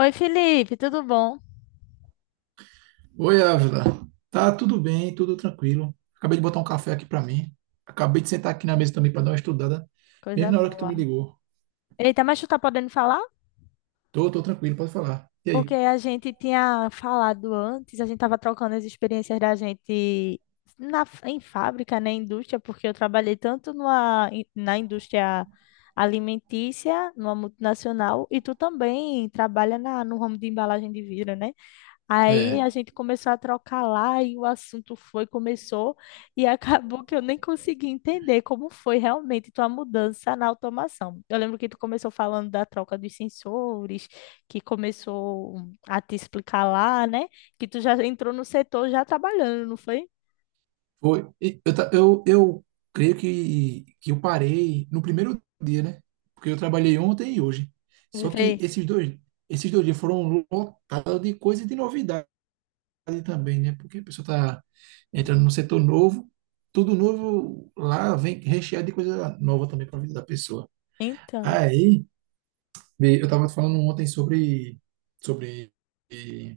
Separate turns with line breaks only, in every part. Oi, Felipe, tudo bom?
Oi, Ávila. Tá tudo bem, tudo tranquilo. Acabei de botar um café aqui pra mim. Acabei de sentar aqui na mesa também pra dar uma estudada,
Coisa
mesmo na hora que tu
boa.
me ligou.
Eita, mas tu tá podendo falar?
Tô tranquilo, pode falar. E
Porque
aí?
a gente tinha falado antes, a gente tava trocando as experiências da gente em fábrica, né, indústria, porque eu trabalhei tanto na indústria alimentícia, numa multinacional, e tu também trabalha no ramo de embalagem de vidro, né? Aí
É,
a gente começou a trocar lá e o começou e acabou que eu nem consegui entender como foi realmente tua mudança na automação. Eu lembro que tu começou falando da troca dos sensores, que começou a te explicar lá, né? Que tu já entrou no setor já trabalhando, não foi?
foi. E eu creio que eu parei no primeiro dia, né? Porque eu trabalhei ontem e hoje. Só
Vê.
que esses dois dias foram lotados de coisa e de novidade também, né? Porque a pessoa está entrando num setor novo, tudo novo lá vem recheado de coisa nova também para a vida da pessoa.
Então,
Aí, vê, eu estava falando ontem sobre eh,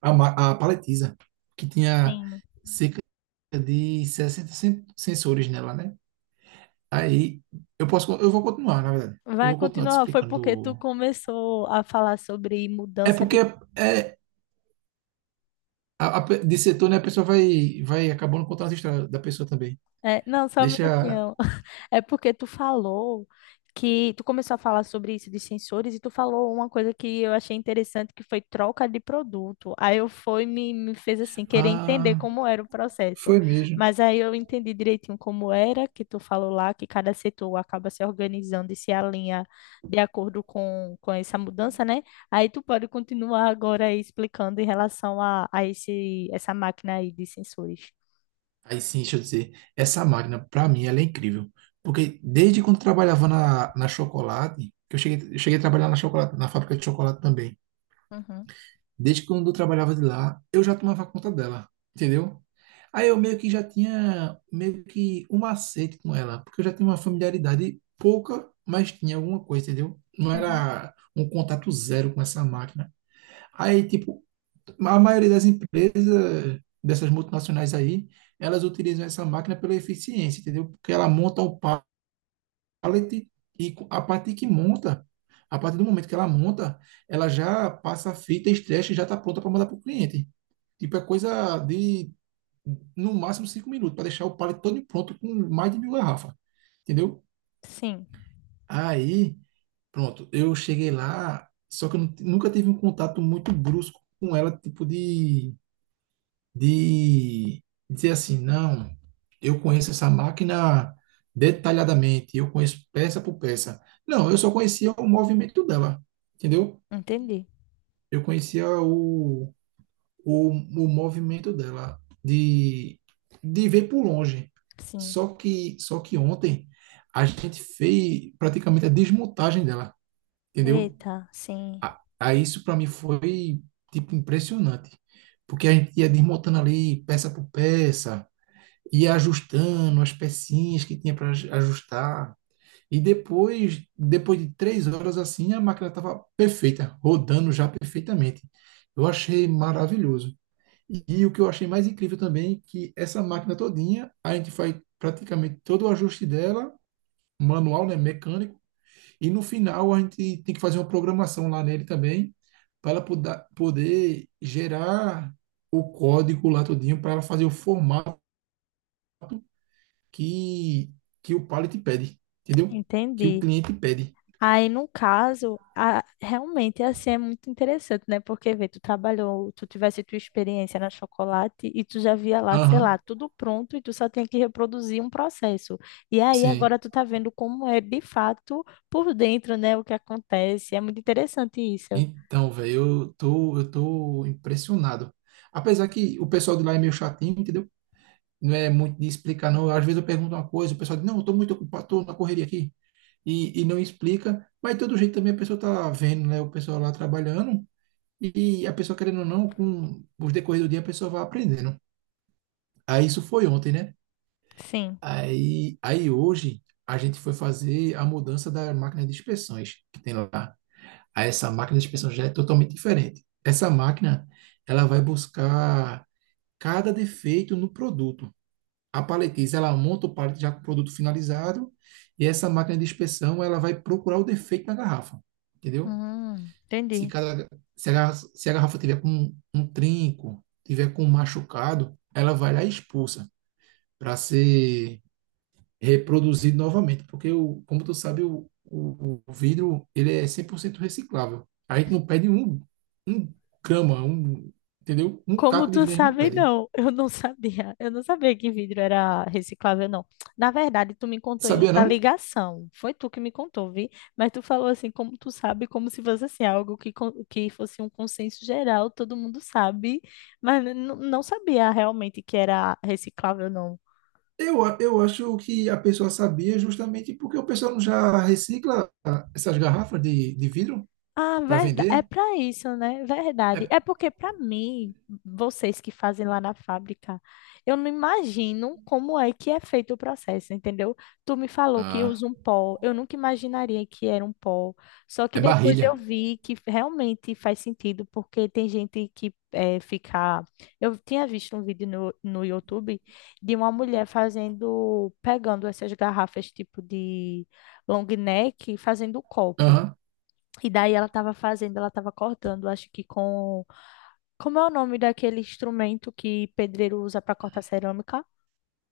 a paletiza, que tinha
sim,
cerca de 60 sensores nela, né? Aí, eu vou continuar, na verdade. Eu
vai
vou continuar te
continuar. Foi
explicando.
porque tu começou a falar sobre
É
mudança
porque
de.
é, é, de setor, né? A pessoa vai acabando contando as histórias da pessoa também.
É, não, só um
Deixa.
minutinho. É porque tu falou que tu começou a falar sobre isso de sensores e tu falou uma coisa que eu achei interessante que foi troca de produto. Aí eu me fez assim querer entender
Ah,
como era o processo.
Foi mesmo.
Mas aí eu entendi direitinho como era que tu falou lá que cada setor acaba se organizando e se alinha de acordo com essa mudança, né? Aí tu pode continuar agora aí explicando em relação a esse essa máquina aí de sensores.
Aí sim, deixa eu dizer, essa máquina, pra mim, ela é incrível. Porque desde quando trabalhava na chocolate, que eu cheguei a trabalhar na chocolate, na fábrica de chocolate também.
Uhum,
Desde quando eu trabalhava de lá, eu já tomava conta dela, entendeu? Aí eu meio que já tinha meio que um macete com ela, porque eu já tinha uma familiaridade pouca, mas tinha alguma coisa, entendeu? Não
uhum.
era um contato zero com essa máquina. Aí, tipo, a maioria das empresas, dessas multinacionais aí, elas utilizam essa máquina pela eficiência, entendeu? Porque ela monta o pallet e a partir do momento que ela monta, ela já passa a fita, estresse e já está pronta para mandar para o cliente. Tipo, é coisa de, no máximo, 5 minutos, para deixar o pallet todo pronto com mais de 1.000 garrafas, entendeu?
Sim,
Aí, pronto, eu cheguei lá, só que eu nunca tive um contato muito brusco com ela, tipo de dizer assim, não, eu conheço essa máquina detalhadamente, eu conheço peça por peça. Não, eu só conhecia o movimento dela, entendeu?
entendi.
Eu conhecia o movimento dela, de ver por longe.
Sim.
Só que ontem a gente fez praticamente a desmontagem dela, entendeu?
Eita, sim,
Aí isso para mim foi, tipo, impressionante. Porque a gente ia desmontando ali peça por peça, ia ajustando as pecinhas que tinha para ajustar. E depois de 3 horas assim, a máquina estava perfeita, rodando já perfeitamente. Eu achei maravilhoso. E o que eu achei mais incrível também, é que essa máquina todinha, a gente faz praticamente todo o ajuste dela, manual, né, mecânico, e no final a gente tem que fazer uma programação lá nele também, para ela poder gerar o código lá todinho, para ela fazer o formato que, que o pallet pede, entendeu? Que o
entendi.
cliente pede.
Aí, no caso, realmente assim é muito interessante, né? Porque, vê, tu trabalhou, tu tivesse tua experiência na chocolate e tu já via lá, sei lá,
Aham,
tudo pronto e tu só tinha que reproduzir um processo. E aí,
sim.
agora tu tá vendo como é de fato por dentro, né? O que acontece. É muito interessante isso.
Então, velho, eu tô impressionado. Apesar que o pessoal de lá é meio chatinho, entendeu? Não é muito de explicar, não. Às vezes eu pergunto uma coisa, o pessoal diz, não, eu tô muito ocupado, tô na correria aqui. E não explica. Mas, de todo jeito, também a pessoa tá vendo, né? O pessoal lá trabalhando. E a pessoa, querendo ou não, com os decorrer do dia, a pessoa vai aprendendo. Aí, isso foi ontem, né?
Sim.
Aí hoje a gente foi fazer a mudança da máquina de inspeções que tem lá. Aí essa máquina de inspeção já é totalmente diferente. Essa máquina, ela vai buscar cada defeito no produto. A paletiza, ela monta o pallet já com o produto finalizado e essa máquina de inspeção, ela vai procurar o defeito na garrafa, entendeu? Se,
Entendi.
cada, se a garrafa tiver com um trinco, tiver com um machucado, ela vai lá e expulsa para ser reproduzido novamente, porque, como tu sabe, o vidro ele é 100% reciclável. A gente não perde um grama, entendeu? Um
Como
caco de
tu
vidro a gente não
sabe,
perde.
não. Eu não sabia. Eu não sabia que vidro era reciclável, não. Na verdade, tu me contou em
Sabia
outra
não?
ligação. Foi tu que me contou, vi? Mas tu falou assim, como tu sabe, como se fosse assim, algo que fosse um consenso geral, todo mundo sabe. Mas não sabia realmente que era reciclável, não.
Eu, eu acho que a pessoa sabia justamente porque o pessoal não já recicla essas garrafas de vidro
Ah,
para
verdade. É
vender.
para isso, né? Verdade.
É,
É porque para mim, vocês que fazem lá na fábrica, eu não imagino como é que é feito o processo, entendeu? Tu me falou que
ah,
usa um pó. Eu nunca imaginaria que era um pó. Só que
é
depois eu
barrilha.
vi que realmente faz sentido, porque tem gente que é, fica. Eu tinha visto um vídeo no YouTube de uma mulher fazendo, pegando essas garrafas tipo de long neck, e fazendo copo.
Aham.
E daí ela tava fazendo, ela tava cortando, acho que com. Como é o nome daquele instrumento que pedreiro usa pra cortar cerâmica?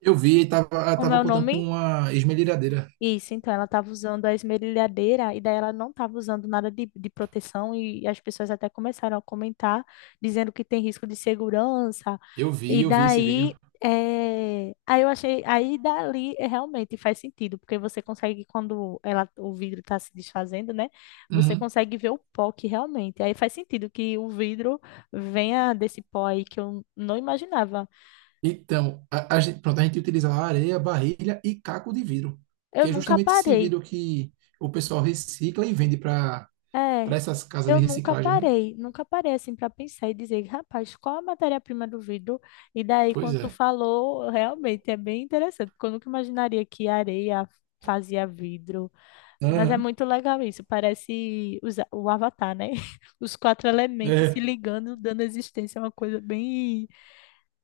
Eu vi, ela
Como é
tava
o
contando
nome?
com uma esmerilhadeira.
Isso, então ela estava usando a esmerilhadeira e daí ela não estava usando nada de proteção e as pessoas até começaram a comentar, dizendo que tem risco de segurança.
Eu vi,
E
eu vi esse vídeo.
daí, aí eu achei, aí dali, realmente faz sentido, porque você consegue, quando ela, o vidro está se desfazendo, né? Você
Uhum.
consegue ver o pó que realmente. Aí faz sentido que o vidro venha desse pó aí que eu não imaginava.
Então, pronto, a gente utilizava areia, barrilha e caco de vidro,
Eu
que é
nunca
justamente esse
parei
vidro que o pessoal recicla e vende para
É,
essas casas de
eu nunca
reciclagem, né?
parei, nunca parei assim para pensar e dizer, rapaz, qual a matéria-prima do vidro? E daí,
Pois
quando tu
é.
falou, realmente é bem interessante, porque eu nunca imaginaria que areia fazia vidro. Mas é
Aham.
muito legal isso, parece o Avatar, né? Os 4 elementos se
É.
ligando, dando existência, é uma coisa bem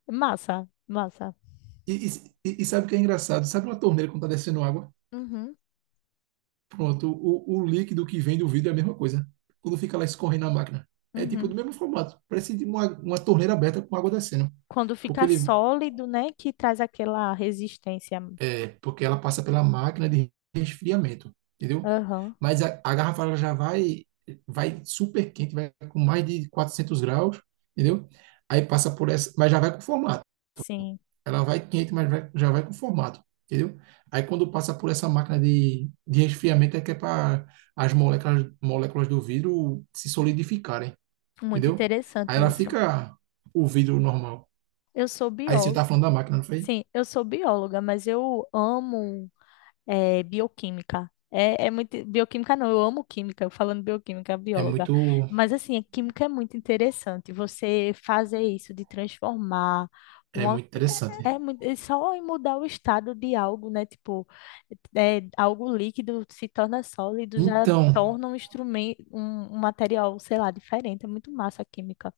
massa, massa.
E, e sabe o que é engraçado? Sabe uma torneira quando está descendo água?
Uhum,
Pronto, o líquido que vem do vidro é a mesma coisa. Quando fica lá escorrendo na máquina. É tipo do
uhum.
mesmo formato. Parece de uma torneira aberta com água descendo.
Quando
Porque
fica
ele,
sólido, né, que traz aquela resistência.
É, porque ela passa pela máquina de resfriamento, entendeu?
Aham,
Mas a garrafa ela já vai super quente, vai com mais de 400 graus, entendeu? Aí passa por essa, mas já vai com formato.
sim.
Ela vai quente, mas já vai com formato, entendeu? Aí quando passa por essa máquina de resfriamento é que é para as moléculas do vidro se solidificarem,
Muito
entendeu? Aí
interessante
ela
isso.
fica o vidro normal.
Eu sou
Aí você tá
bióloga.
falando da máquina, não foi?
Sim, eu sou bióloga, mas eu amo bioquímica. É, é muito. Bioquímica não, eu amo química, eu falando bioquímica,
É
bióloga.
muito,
Mas assim, a química é muito interessante. Você fazer isso de transformar
é
uma.
muito
É,
interessante.
é só em mudar o estado de algo, né? Tipo, é, algo líquido se torna sólido, já
Então,
torna um instrumento, um material, sei lá, diferente. É muito massa a química.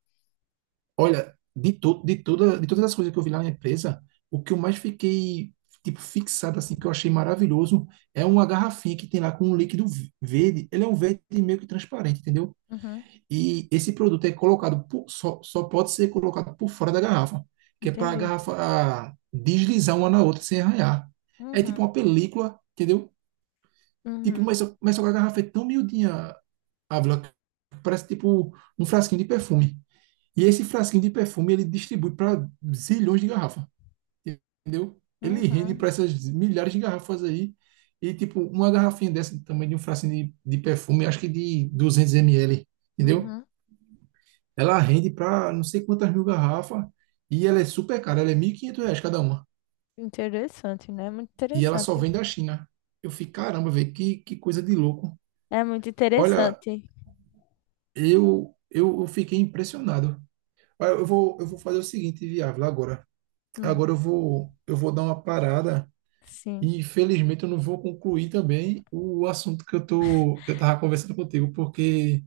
olha, de todas as coisas que eu vi lá na empresa, o que eu mais fiquei tipo fixado assim, que eu achei maravilhoso, é uma garrafinha que tem lá com um líquido verde. Ele é um verde meio que transparente, entendeu?
Uhum,
E esse produto é colocado só pode ser colocado por fora da garrafa, que é para a
entendi.
garrafa deslizar uma na outra sem arranhar. É
Uhum,
tipo uma película, entendeu? Tipo,
uhum,
mas, só que a garrafa é tão miudinha, Ávila, que parece tipo um frasquinho de perfume. E esse frasquinho de perfume ele distribui para zilhões de garrafas, entendeu? Ele rende
uhum.
para essas milhares de garrafas aí. E, tipo, uma garrafinha dessa também de um frasquinho de perfume, acho que de 200 ml, entendeu?
Uhum.
Ela rende para não sei quantas mil garrafas e ela é super cara, ela é R$ 1.500 cada uma.
Interessante, né? Muito
E ela só
interessante.
vem da China. Eu fiquei, caramba, velho, que coisa de louco.
É muito
Olha,
interessante.
eu fiquei impressionado. Olha, Eu vou fazer o seguinte, Viável, agora.
Hum,
Agora eu vou dar uma parada.
sim.
E infelizmente eu não vou concluir também o assunto que eu tava conversando contigo, porque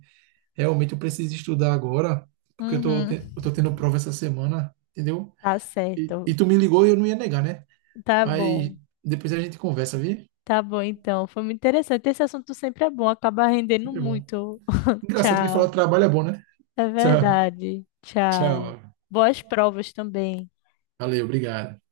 realmente eu preciso estudar agora, porque eu tô,
Uhum.
te- eu tô tendo prova essa semana, entendeu?
Tá
E,
certo.
e tu me ligou e eu não ia negar, né?
Tá
Mas
bom.
depois a gente conversa, viu?
Tá bom, então. Foi muito interessante. Esse assunto sempre é bom, acaba rendendo
Sempre bom.
muito.
Engraçado que falar
Tchau.
de trabalho é bom, né?
É
Tchau,
verdade. Tchau.
tchau.
Boas provas também.
Valeu, obrigado.